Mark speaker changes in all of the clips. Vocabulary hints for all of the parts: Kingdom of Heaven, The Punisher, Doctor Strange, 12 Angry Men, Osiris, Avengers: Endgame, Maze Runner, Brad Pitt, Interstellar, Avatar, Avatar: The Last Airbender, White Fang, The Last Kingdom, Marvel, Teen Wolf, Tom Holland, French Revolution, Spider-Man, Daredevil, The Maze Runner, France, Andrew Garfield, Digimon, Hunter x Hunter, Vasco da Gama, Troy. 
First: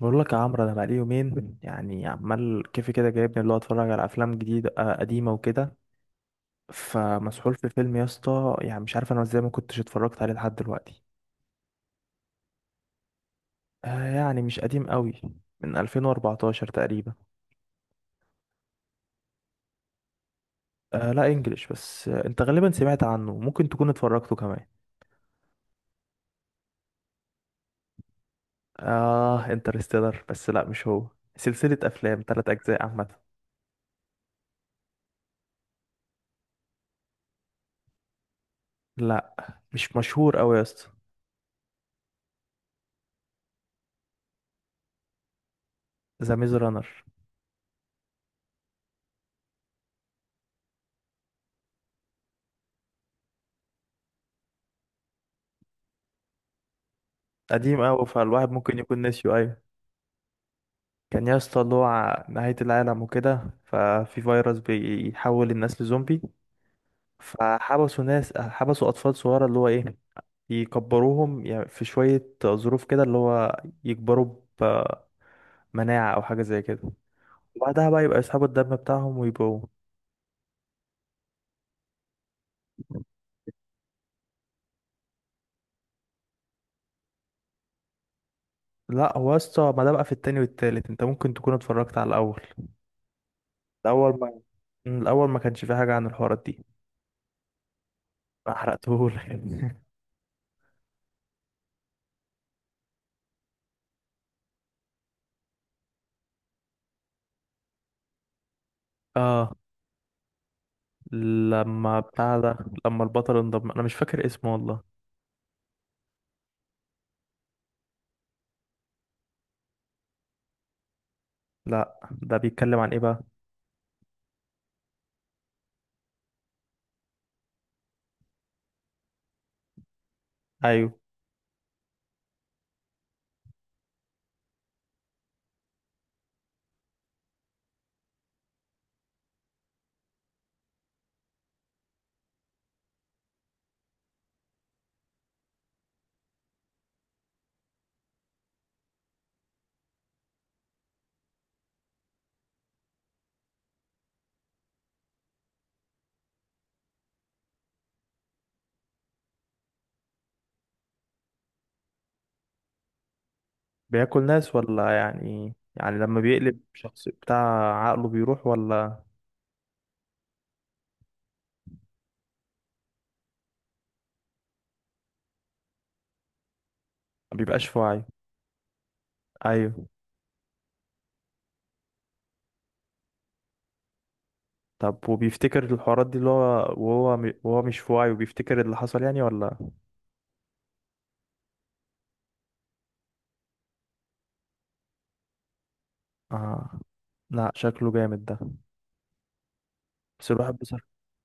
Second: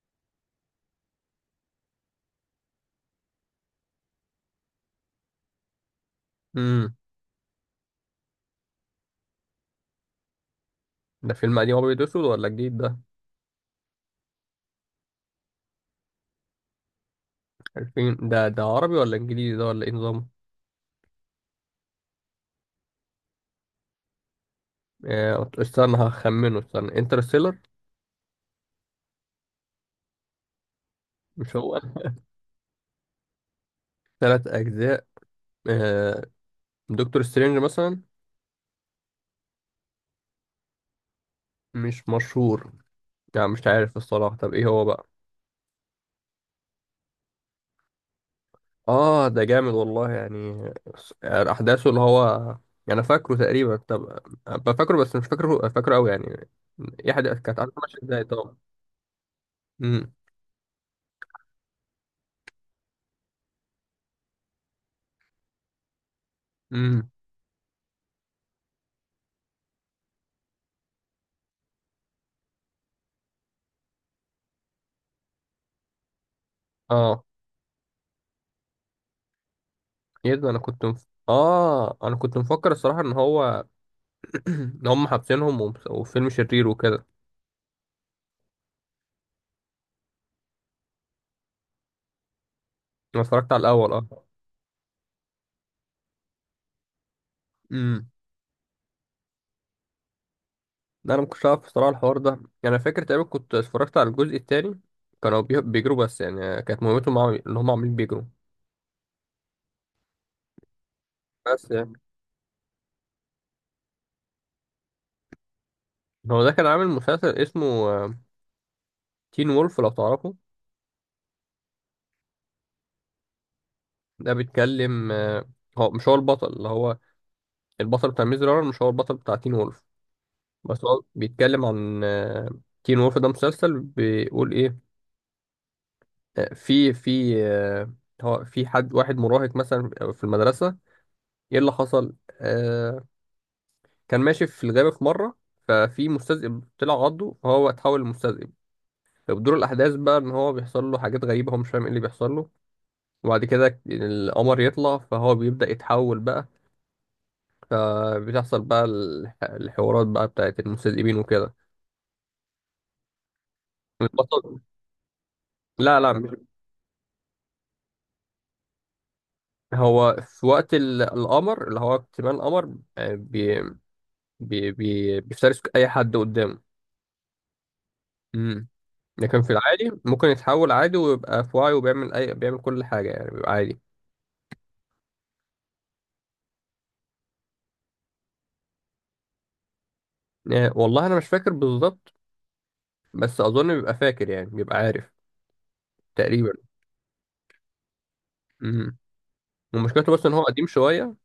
Speaker 1: بقول لك يا عمرو، انا بقالي يومين يعني عمال كيفي كده جايبني اللي هو اتفرج على افلام جديده، قديمه وكده.
Speaker 2: امم.
Speaker 1: فمسحول في فيلم يا اسطى، يعني مش عارف انا ازاي ما كنتش اتفرجت عليه لحد دلوقتي.
Speaker 2: ده فيلم قديم ابيض واسود ولا جديد ده؟
Speaker 1: آه يعني مش قديم قوي. من 2014 تقريبا.
Speaker 2: عارفين ده عربي ولا انجليزي ده ولا ايه نظامه؟
Speaker 1: آه لا انجليش بس. آه، انت غالبا سمعت عنه، ممكن تكون اتفرجته كمان.
Speaker 2: استنى هخمنه، استنى انترستيلر.
Speaker 1: اه انترستيلر، بس لا مش هو.
Speaker 2: مش
Speaker 1: سلسله
Speaker 2: هو.
Speaker 1: افلام ثلاث اجزاء عامه.
Speaker 2: ثلاث اجزاء. آه، دكتور سترينج مثلا.
Speaker 1: لا مش مشهور قوي يا اسطى.
Speaker 2: مش مشهور. يعني مش عارف الصراحه، طب ايه هو بقى؟
Speaker 1: ذا ميز رانر.
Speaker 2: اه، ده جامد والله يعني. يعني احداثه اللي هو، يعني انا فاكره تقريبا. طب أبقى فاكره، بس مش فاكره فاكره قوي يعني. ايه حد كانت عارفه
Speaker 1: قديم
Speaker 2: ماشيه
Speaker 1: قوي،
Speaker 2: ازاي
Speaker 1: فالواحد
Speaker 2: طبعا.
Speaker 1: ممكن يكون ناسيه. ايوه،
Speaker 2: امم.
Speaker 1: كان يا اسطى اللي هو نهاية العالم وكده، ففي فيروس بيحول الناس لزومبي.
Speaker 2: امم.
Speaker 1: فحبسوا ناس، حبسوا أطفال صغيرة اللي هو إيه، يكبروهم يعني في شوية ظروف كده اللي هو يكبروا بمناعة أو حاجة زي كده.
Speaker 2: اه.
Speaker 1: وبعدها بقى يبقى يسحبوا الدم بتاعهم ويبقوا.
Speaker 2: ايه ده، انا كنت مفكر الصراحه ان هو ان هم حابسينهم، وفيلم شرير وكده.
Speaker 1: لا هو يا اسطى، ما ده بقى في التاني والتالت، انت ممكن تكون اتفرجت على الأول.
Speaker 2: انا اتفرجت على الاول، اه.
Speaker 1: الأول ما، الأول ما كانش فيه حاجة عن الحوارات دي.
Speaker 2: امم.
Speaker 1: ما حرقتهولك
Speaker 2: لا، انا ما كنتش عارف الصراحه الحوار ده، يعني انا فاكر تقريبا كنت اتفرجت على الجزء الثاني. كانوا بيجروا، بس يعني كانت ان هم عاملين بيجروا.
Speaker 1: اه
Speaker 2: بس يعني
Speaker 1: لما بتاع ده، لما البطل انضم انا مش فاكر اسمه والله.
Speaker 2: هو ده كان عامل مسلسل اسمه تين وولف، لو تعرفه.
Speaker 1: لا ده بيتكلم عن ايه بقى؟
Speaker 2: ده بيتكلم هو مش هو البطل، اللي هو البطل بتاع ميز رانر مش هو البطل بتاع تين وولف. بس
Speaker 1: ايوه.
Speaker 2: هو بيتكلم عن تين وولف. ده مسلسل بيقول ايه، في في آه، هو في حد واحد مراهق مثلا في المدرسة. ايه اللي حصل، كان ماشي في الغابة في مرة، ففي مستذئب طلع عضه فهو اتحول لمستذئب. فبدور الأحداث بقى إن هو بيحصل له حاجات غريبة، هو مش فاهم ايه اللي بيحصل له. وبعد كده القمر يطلع فهو بيبدأ يتحول بقى. فبتحصل بقى الحوارات بقى بتاعت المستذئبين وكده.
Speaker 1: بياكل ناس
Speaker 2: البطل.
Speaker 1: ولا يعني، يعني
Speaker 2: لا لا،
Speaker 1: لما بيقلب شخص بتاع عقله بيروح ولا؟
Speaker 2: هو في وقت القمر، اللي هو اكتمال القمر، آه، بي بي بي بيفترس أي حد قدامه.
Speaker 1: ما بيبقاش في وعيه.
Speaker 2: امم. لكن في
Speaker 1: ايوه.
Speaker 2: العادي ممكن يتحول عادي ويبقى في وعي، وبيعمل اي بيعمل كل حاجه يعني، بيبقى عادي.
Speaker 1: طب وبيفتكر الحوارات دي اللي هو وهو وهو مش في وعيه وبيفتكر اللي حصل يعني، ولا؟
Speaker 2: يعني والله انا مش فاكر بالظبط، بس اظن بيبقى فاكر يعني بيبقى عارف تقريبا.
Speaker 1: اه لا شكله جامد ده.
Speaker 2: امم. ومشكلته بس
Speaker 1: بس
Speaker 2: ان هو
Speaker 1: الواحد
Speaker 2: قديم
Speaker 1: بصراحة.
Speaker 2: شويه.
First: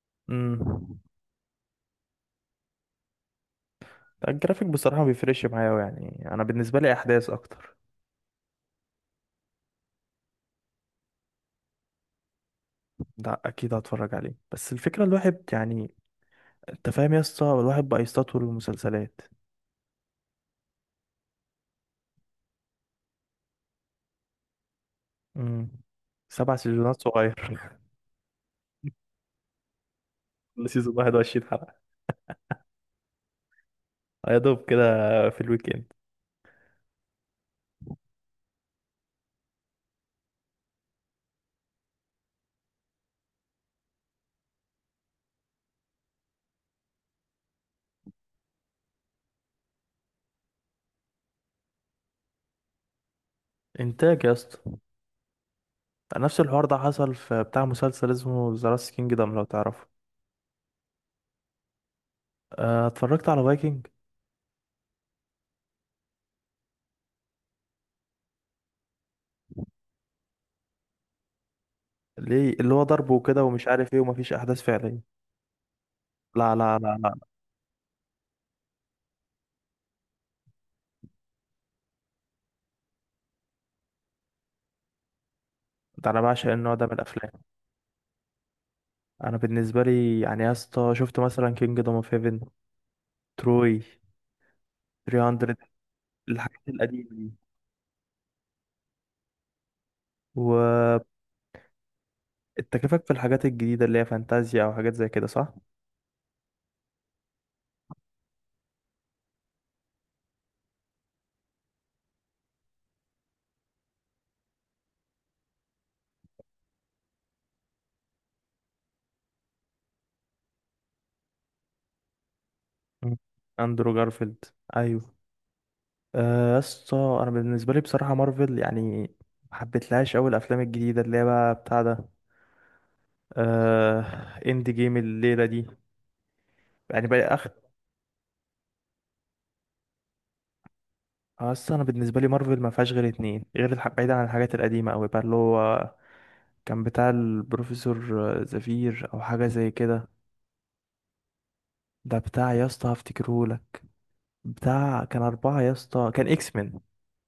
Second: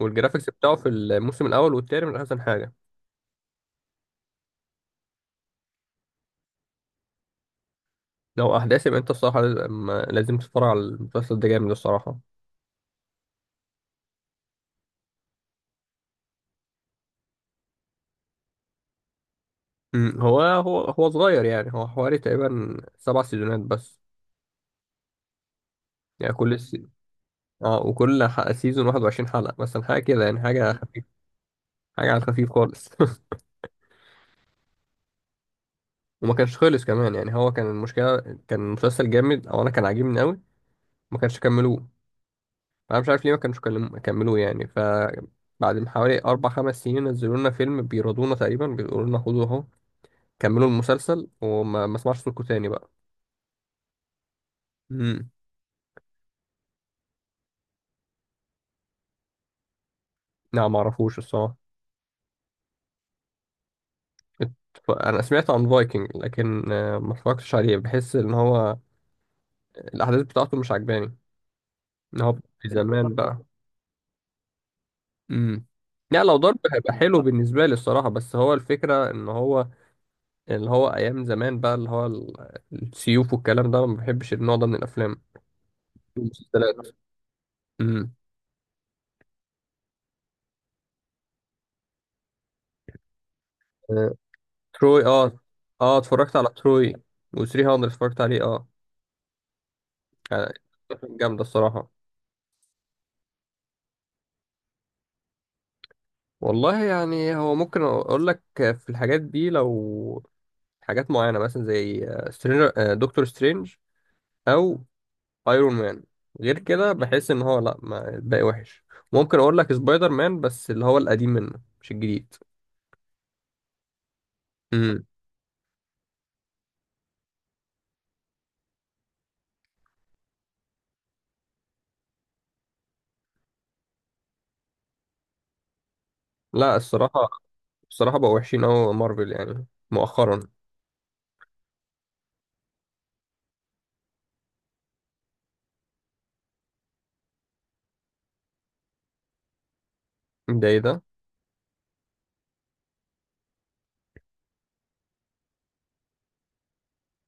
Speaker 2: والجرافيكس بتاعه في
Speaker 1: امم.
Speaker 2: الموسم الاول والتاني من احسن حاجه.
Speaker 1: الجرافيك بصراحة ما بيفرقش معايا أوي، يعني انا بالنسبة لي احداث اكتر.
Speaker 2: لو احداث، يبقى انت الصراحه لازم لازم تتفرج على المسلسل ده، جامد الصراحه.
Speaker 1: لا اكيد هتفرج عليه، بس الفكرة الواحد يعني، انت فاهم يا اسطى، الواحد بقى يستطول المسلسلات.
Speaker 2: هو صغير يعني، هو حوالي تقريبا سبع سيزونات بس.
Speaker 1: امم.
Speaker 2: يعني
Speaker 1: سبع
Speaker 2: كل سي...
Speaker 1: سيزونات صغير
Speaker 2: اه، وكل سيزون 21 حلقه مثلا، حاجه كده يعني،
Speaker 1: كل
Speaker 2: حاجه
Speaker 1: سيزون
Speaker 2: خفيفه.
Speaker 1: 21 حلقة؟
Speaker 2: حاجه على الخفيف خالص.
Speaker 1: يا دوب كده. في الويكند.
Speaker 2: وما كانش خلص كمان، يعني هو كان المشكله كان مسلسل جامد، او انا كان عاجبني قوي، ما كانش كملوه. انا مش عارف ليه ما كانش كملوه يعني. بعد ما حوالي اربع خمس سنين نزلوا لنا فيلم بيرضونا تقريبا، بيقولوا لنا خدوا اهو، كملوا المسلسل وما ما اسمعش صوتكم تاني بقى.
Speaker 1: انتاج يا اسطى.
Speaker 2: امم.
Speaker 1: نفس الحوار ده حصل في بتاع مسلسل اسمه ذا لاست كينجدم لو تعرفه.
Speaker 2: لا ما اعرفوش الصراحه.
Speaker 1: اه، اتفرجت على فايكنج؟
Speaker 2: ات- انا سمعت عن فايكنج، لكن ما اتفرجتش عليه، بحس ان هو الاحداث بتاعته مش عجباني، ان هو
Speaker 1: ليه،
Speaker 2: في
Speaker 1: اللي هو ضرب
Speaker 2: زمان بقى.
Speaker 1: وكده ومش عارف ايه ومفيش احداث فعليه؟
Speaker 2: امم. لا لو
Speaker 1: لا،
Speaker 2: ضرب
Speaker 1: لا،
Speaker 2: هيبقى
Speaker 1: لا، لا،
Speaker 2: حلو بالنسبه لي الصراحه، بس هو الفكره ان هو اللي هو ايام زمان بقى اللي هو السيوف والكلام ده، أنا ما بحبش النوع ده من الافلام،
Speaker 1: ده انا بعشق النوع ده
Speaker 2: المسلسلات.
Speaker 1: من الافلام.
Speaker 2: امم.
Speaker 1: انا بالنسبه لي يعني يا اسطى، شفت مثلا كينجدم اوف هيفن، تروي،
Speaker 2: آه، تروي، اه.
Speaker 1: 300،
Speaker 2: اه، اتفرجت على
Speaker 1: الحاجات
Speaker 2: تروي.
Speaker 1: القديمه دي
Speaker 2: و300 اتفرجت عليه، اه.
Speaker 1: و...
Speaker 2: يعني كانت جامده الصراحه.
Speaker 1: انت كيفك في الحاجات الجديدة اللي هي فانتازيا او حاجات زي كده، صح؟
Speaker 2: والله يعني هو ممكن اقول لك في الحاجات دي، لو حاجات معينه مثلا زي سترينجر، دكتور سترينج، او ايرون مان. غير كده بحس ان هو لا، ما الباقي وحش. ممكن اقول لك سبايدر مان، بس اللي هو القديم منه مش الجديد.
Speaker 1: مم. اندرو جارفيلد. ايوه.
Speaker 2: امم.
Speaker 1: يا اسطى، انا بالنسبة لي بصراحة مارفل يعني ما حبيتلهاش اوي. الافلام الجديدة اللي هي بقى بتاع ده، آه، اند جيم الليلة دي،
Speaker 2: لا
Speaker 1: يعني بقى
Speaker 2: الصراحه،
Speaker 1: اخ.
Speaker 2: بصراحة بقوا وحشين أوي مارفل يعني مؤخرا.
Speaker 1: اصل انا بالنسبة لي مارفل ما فيهاش غير اتنين، غير الح، بعيدا عن الحاجات القديمة اوي بقى، اللي هو كان بتاع البروفيسور زفير او حاجة زي كده.
Speaker 2: ده إيه ده؟
Speaker 1: ده بتاع يا اسطى هفتكرهولك. بتاع كان أربعة يا اسطى، كان اكس مان.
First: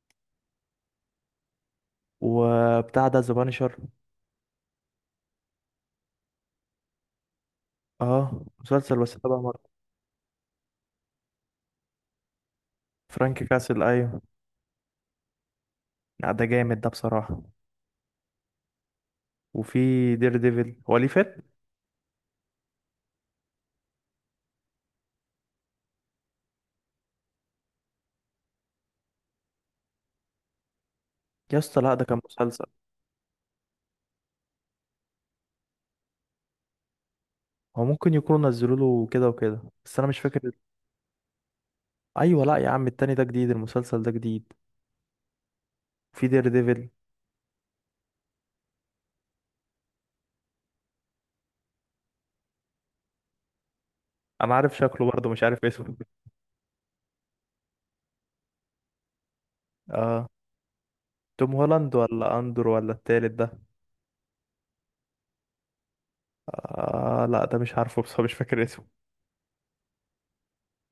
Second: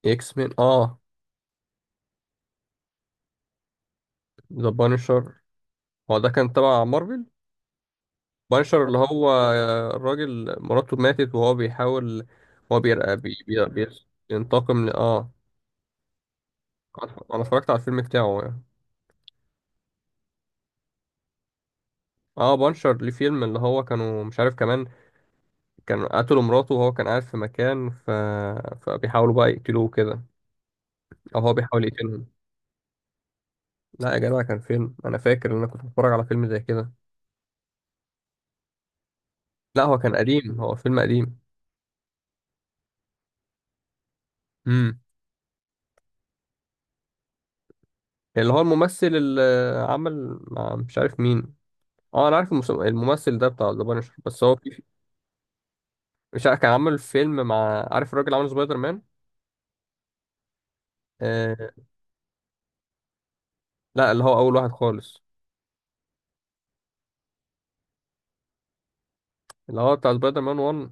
Speaker 2: إكس مان، آه.
Speaker 1: وبتاع ده ذا بانشر.
Speaker 2: ذا بانشر. هو ده كان تبع مارفل؟
Speaker 1: اه
Speaker 2: بانشر اللي
Speaker 1: مسلسل بس
Speaker 2: هو
Speaker 1: تبع مارفل.
Speaker 2: الراجل مراته ماتت وهو بيحاول هو بير... بي...
Speaker 1: فرانك
Speaker 2: بي...
Speaker 1: كاسل
Speaker 2: بي...
Speaker 1: ايوه.
Speaker 2: بينتقم. ل... آه
Speaker 1: لا ده جامد ده
Speaker 2: أنا
Speaker 1: بصراحة.
Speaker 2: اتفرجت على الفيلم بتاعه يعني.
Speaker 1: وفي دير ديفل. هو ليه فيلم؟
Speaker 2: آه، بانشر ليه فيلم، اللي هو كانوا مش عارف كمان كان قتلوا مراته، وهو كان قاعد في مكان. فبيحاولوا بقى يقتلوه كده، أو هو
Speaker 1: يا اسطى
Speaker 2: بيحاول
Speaker 1: لا ده كان
Speaker 2: يقتلهم.
Speaker 1: مسلسل.
Speaker 2: لا يا جدع، كان فيلم، أنا فاكر إن أنا كنت بتفرج على فيلم زي كده.
Speaker 1: هو ممكن يكونوا نزلوا له كده وكده
Speaker 2: لا هو
Speaker 1: بس انا
Speaker 2: كان
Speaker 1: مش فاكر.
Speaker 2: قديم، هو فيلم قديم.
Speaker 1: ايوه لا يا عم، التاني ده جديد، المسلسل ده جديد.
Speaker 2: امم.
Speaker 1: في دير ديفل.
Speaker 2: اللي هو الممثل اللي عمل مع مش عارف مين. اه، انا عارف الممثل ده بتاع ذا بانشر، بس هو
Speaker 1: انا عارف شكله برضه، مش عارف اسمه.
Speaker 2: مش عارف كان عامل فيلم مع، عارف الراجل اللي عمل سبايدر مان.
Speaker 1: اه. توم
Speaker 2: آه
Speaker 1: هولاند ولا اندر ولا التالت ده؟
Speaker 2: لا، اللي هو اول واحد خالص،
Speaker 1: آه لا ده مش عارفه، بس مش فاكر اسمه.
Speaker 2: اللي هو بتاع سبايدر مان 1.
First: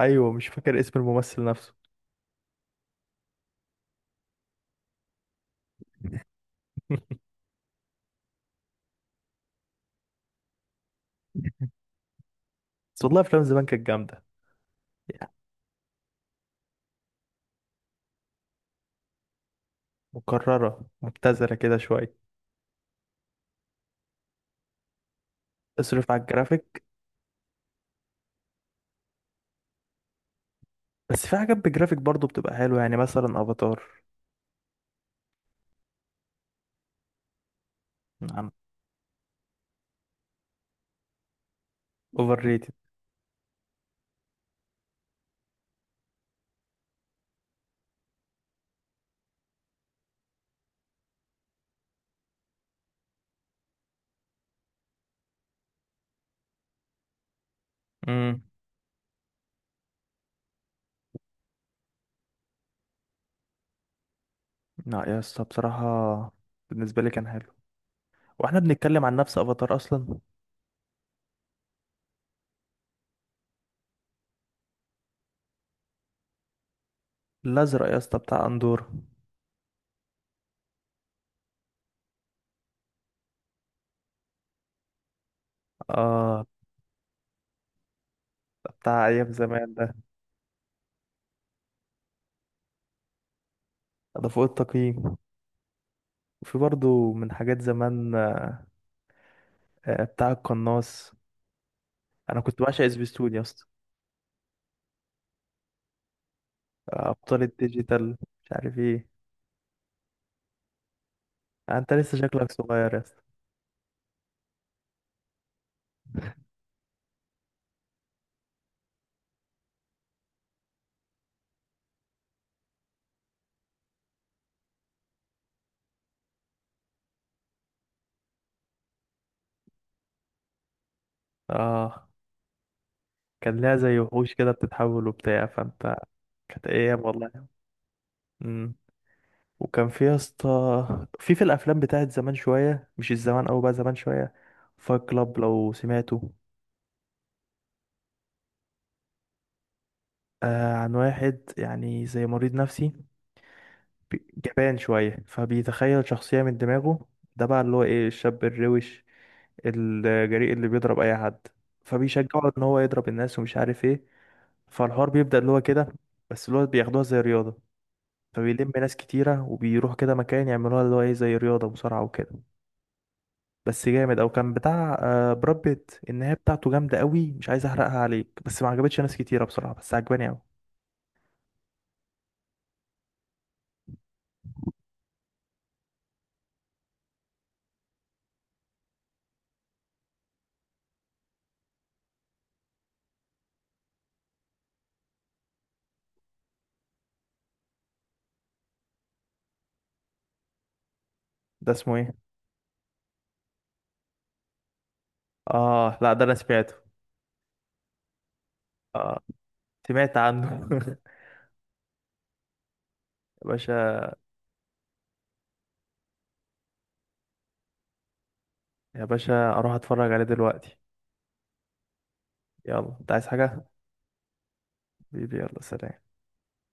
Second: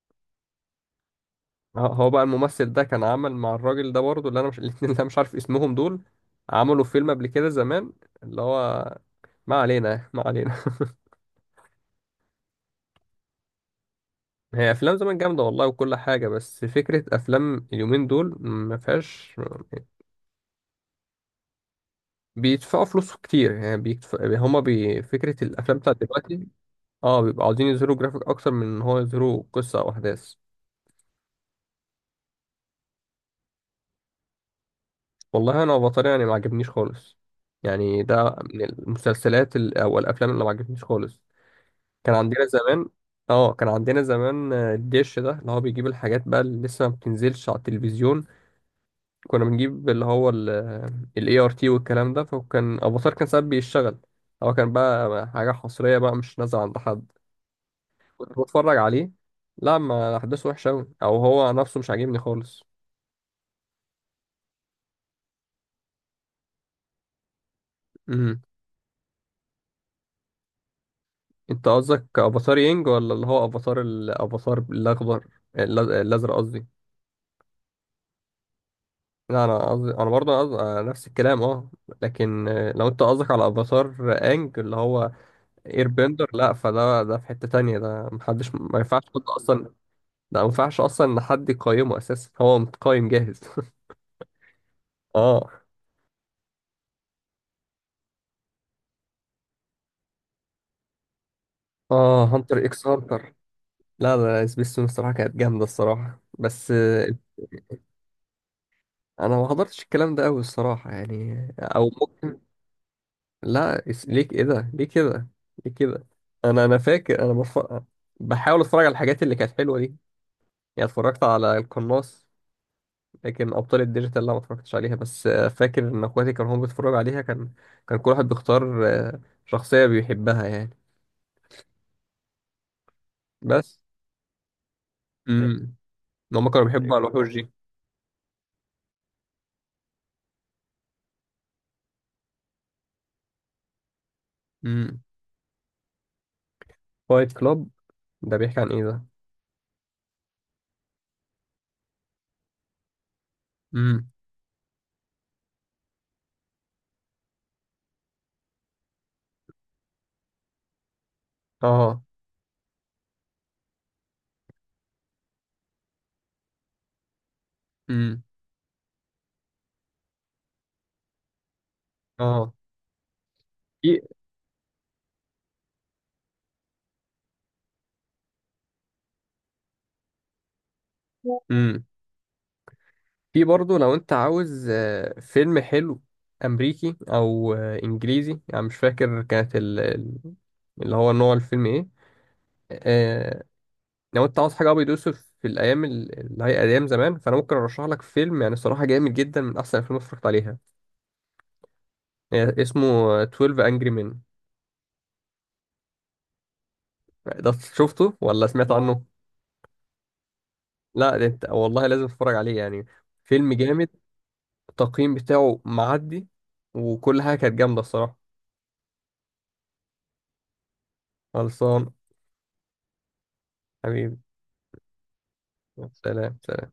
Speaker 1: ايوه مش فاكر اسم الممثل نفسه.
Speaker 2: هو بقى الممثل ده كان عامل مع الراجل ده برضه، اللي انا مش الاتنين اللي انا مش عارف اسمهم دول عملوا فيلم قبل كده زمان، اللي هو، ما علينا ما علينا.
Speaker 1: بس والله افلام زمان كانت جامدة.
Speaker 2: هي افلام زمان
Speaker 1: يعني
Speaker 2: جامده والله وكل حاجه، بس فكره افلام اليومين دول ما فيهاش،
Speaker 1: مكررة مبتذلة كده شوية.
Speaker 2: بيدفعوا فلوس كتير يعني، فكرة الأفلام بتاعت
Speaker 1: اصرف على
Speaker 2: دلوقتي،
Speaker 1: الجرافيك.
Speaker 2: اه، بيبقوا عاوزين يظهروا جرافيك أكتر من إن هو يظهروا قصة أو أحداث.
Speaker 1: بس في حاجات بجرافيك برضو بتبقى حلوة، يعني مثلا افاتار.
Speaker 2: والله أنا أفاتار يعني ما عجبنيش خالص، يعني ده
Speaker 1: نعم.
Speaker 2: من المسلسلات أو الأفلام اللي ما عجبتنيش خالص. كان
Speaker 1: اوفر
Speaker 2: عندنا
Speaker 1: ريتد.
Speaker 2: زمان. اه، كان عندنا زمان الدش ده اللي هو بيجيب الحاجات بقى اللي لسه ما بتنزلش على التلفزيون، كنا بنجيب اللي هو ال ART والكلام ده، فكان افاتار كان ساعات بيشتغل. هو كان بقى حاجة حصرية بقى مش نازلة عند حد، كنت
Speaker 1: امم.
Speaker 2: بتفرج عليه. لا ما احداثه وحشه قوي، او هو نفسه مش عاجبني خالص.
Speaker 1: لا يا اسطى بصراحة، بالنسبة لي كان حلو.
Speaker 2: امم.
Speaker 1: واحنا بنتكلم عن نفس افاتار اصلا.
Speaker 2: انت قصدك افاتار ينج، ولا اللي هو الافاتار الاخضر، الازرق قصدي؟
Speaker 1: الازرق يا اسطى بتاع اندورا.
Speaker 2: لا انا قصدي انا برضه قصدي نفس الكلام، اه. لكن لو انت قصدك على افاتار انج اللي هو اير بندر،
Speaker 1: اه
Speaker 2: لا فده ده في حتة تانية، ده محدش ما ينفعش
Speaker 1: بتاع
Speaker 2: حد
Speaker 1: ايام
Speaker 2: اصلا،
Speaker 1: زمان ده.
Speaker 2: ده ما ينفعش اصلا ان حد يقيمه، اساسا هو متقيم جاهز.
Speaker 1: ده فوق التقييم.
Speaker 2: اه.
Speaker 1: وفي برضو من حاجات زمان، بتاع القناص.
Speaker 2: اه،
Speaker 1: انا كنت
Speaker 2: هانتر اكس
Speaker 1: بعشق
Speaker 2: هانتر.
Speaker 1: سبيستون يا اسطى.
Speaker 2: لا لا لا، سبيستون الصراحة كانت جامدة الصراحة، بس
Speaker 1: ابطال الديجيتال، مش عارف ايه.
Speaker 2: أنا ما حضرتش الكلام ده أوي الصراحة يعني، أو
Speaker 1: انت لسه
Speaker 2: ممكن.
Speaker 1: شكلك صغير يا اسطى.
Speaker 2: لا، ليه كده ليه كده ليه كده. أنا فاكر، بحاول أتفرج على الحاجات اللي كانت حلوة دي. يعني اتفرجت على القناص، لكن أبطال الديجيتال لا ما اتفرجتش عليها، بس فاكر إن إخواتي كانوا هم بيتفرجوا عليها. كان كل واحد بيختار شخصية بيحبها يعني.
Speaker 1: اه كان لها
Speaker 2: بس.
Speaker 1: زي وحوش كده بتتحول وبتاع
Speaker 2: امم.
Speaker 1: فانت.
Speaker 2: هم كانوا
Speaker 1: كانت
Speaker 2: بيحبوا
Speaker 1: ايام
Speaker 2: على الوحوش
Speaker 1: والله.
Speaker 2: دي.
Speaker 1: امم. وكان في يا اسطى في الافلام بتاعت زمان شويه، مش الزمان او بقى زمان شويه.
Speaker 2: امم.
Speaker 1: فايت كلاب لو سمعته.
Speaker 2: فايت كلاب. ده بيحكي عن إيه ده؟
Speaker 1: آه، عن واحد يعني زي مريض نفسي.
Speaker 2: امم.
Speaker 1: جبان شويه، فبيتخيل شخصيه من دماغه. ده بقى اللي هو ايه، الشاب الروش الجريء اللي بيضرب اي حد.
Speaker 2: اه.
Speaker 1: فبيشجعه ان هو يضرب الناس ومش عارف ايه. فالحوار بيبدا اللي هو كده، بس اللي هو بياخدوها زي رياضه.
Speaker 2: امم.
Speaker 1: فبيلم ناس كتيره وبيروح كده مكان يعملوها اللي هو ايه زي رياضه مصارعه وكده.
Speaker 2: اه.
Speaker 1: بس
Speaker 2: في.
Speaker 1: جامد. او كان بتاع براد بيت. النهايه بتاعته جامده قوي، مش عايز احرقها عليك، بس ما عجبتش ناس كتيره بصراحه، بس عجباني قوي.
Speaker 2: امم. في برضه لو انت عاوز فيلم حلو امريكي، او انجليزي يعني، مش فاكر كانت اللي هو نوع الفيلم ايه. آه، لو انت عاوز حاجه ابيض واسود، في الايام اللي هي ايام زمان، فانا ممكن ارشح لك فيلم يعني الصراحه جامد جدا، من احسن الافلام اللي اتفرجت عليها.
Speaker 1: ده اسمه ايه؟
Speaker 2: اسمه 12 انجري مان.
Speaker 1: اه لا ده انا سمعته.
Speaker 2: ده شفته ولا سمعت عنه؟
Speaker 1: اه سمعت عنه
Speaker 2: لا ده انت والله لازم تتفرج عليه يعني،
Speaker 1: يا
Speaker 2: فيلم جامد.
Speaker 1: باشا.
Speaker 2: التقييم بتاعه معدي، وكل حاجه كانت جامده الصراحه.
Speaker 1: يا باشا اروح اتفرج عليه دلوقتي.
Speaker 2: خلصان.
Speaker 1: يلا انت عايز حاجه؟
Speaker 2: حبيبي.
Speaker 1: حبيبي. يلا سلام.
Speaker 2: سلام. سلام.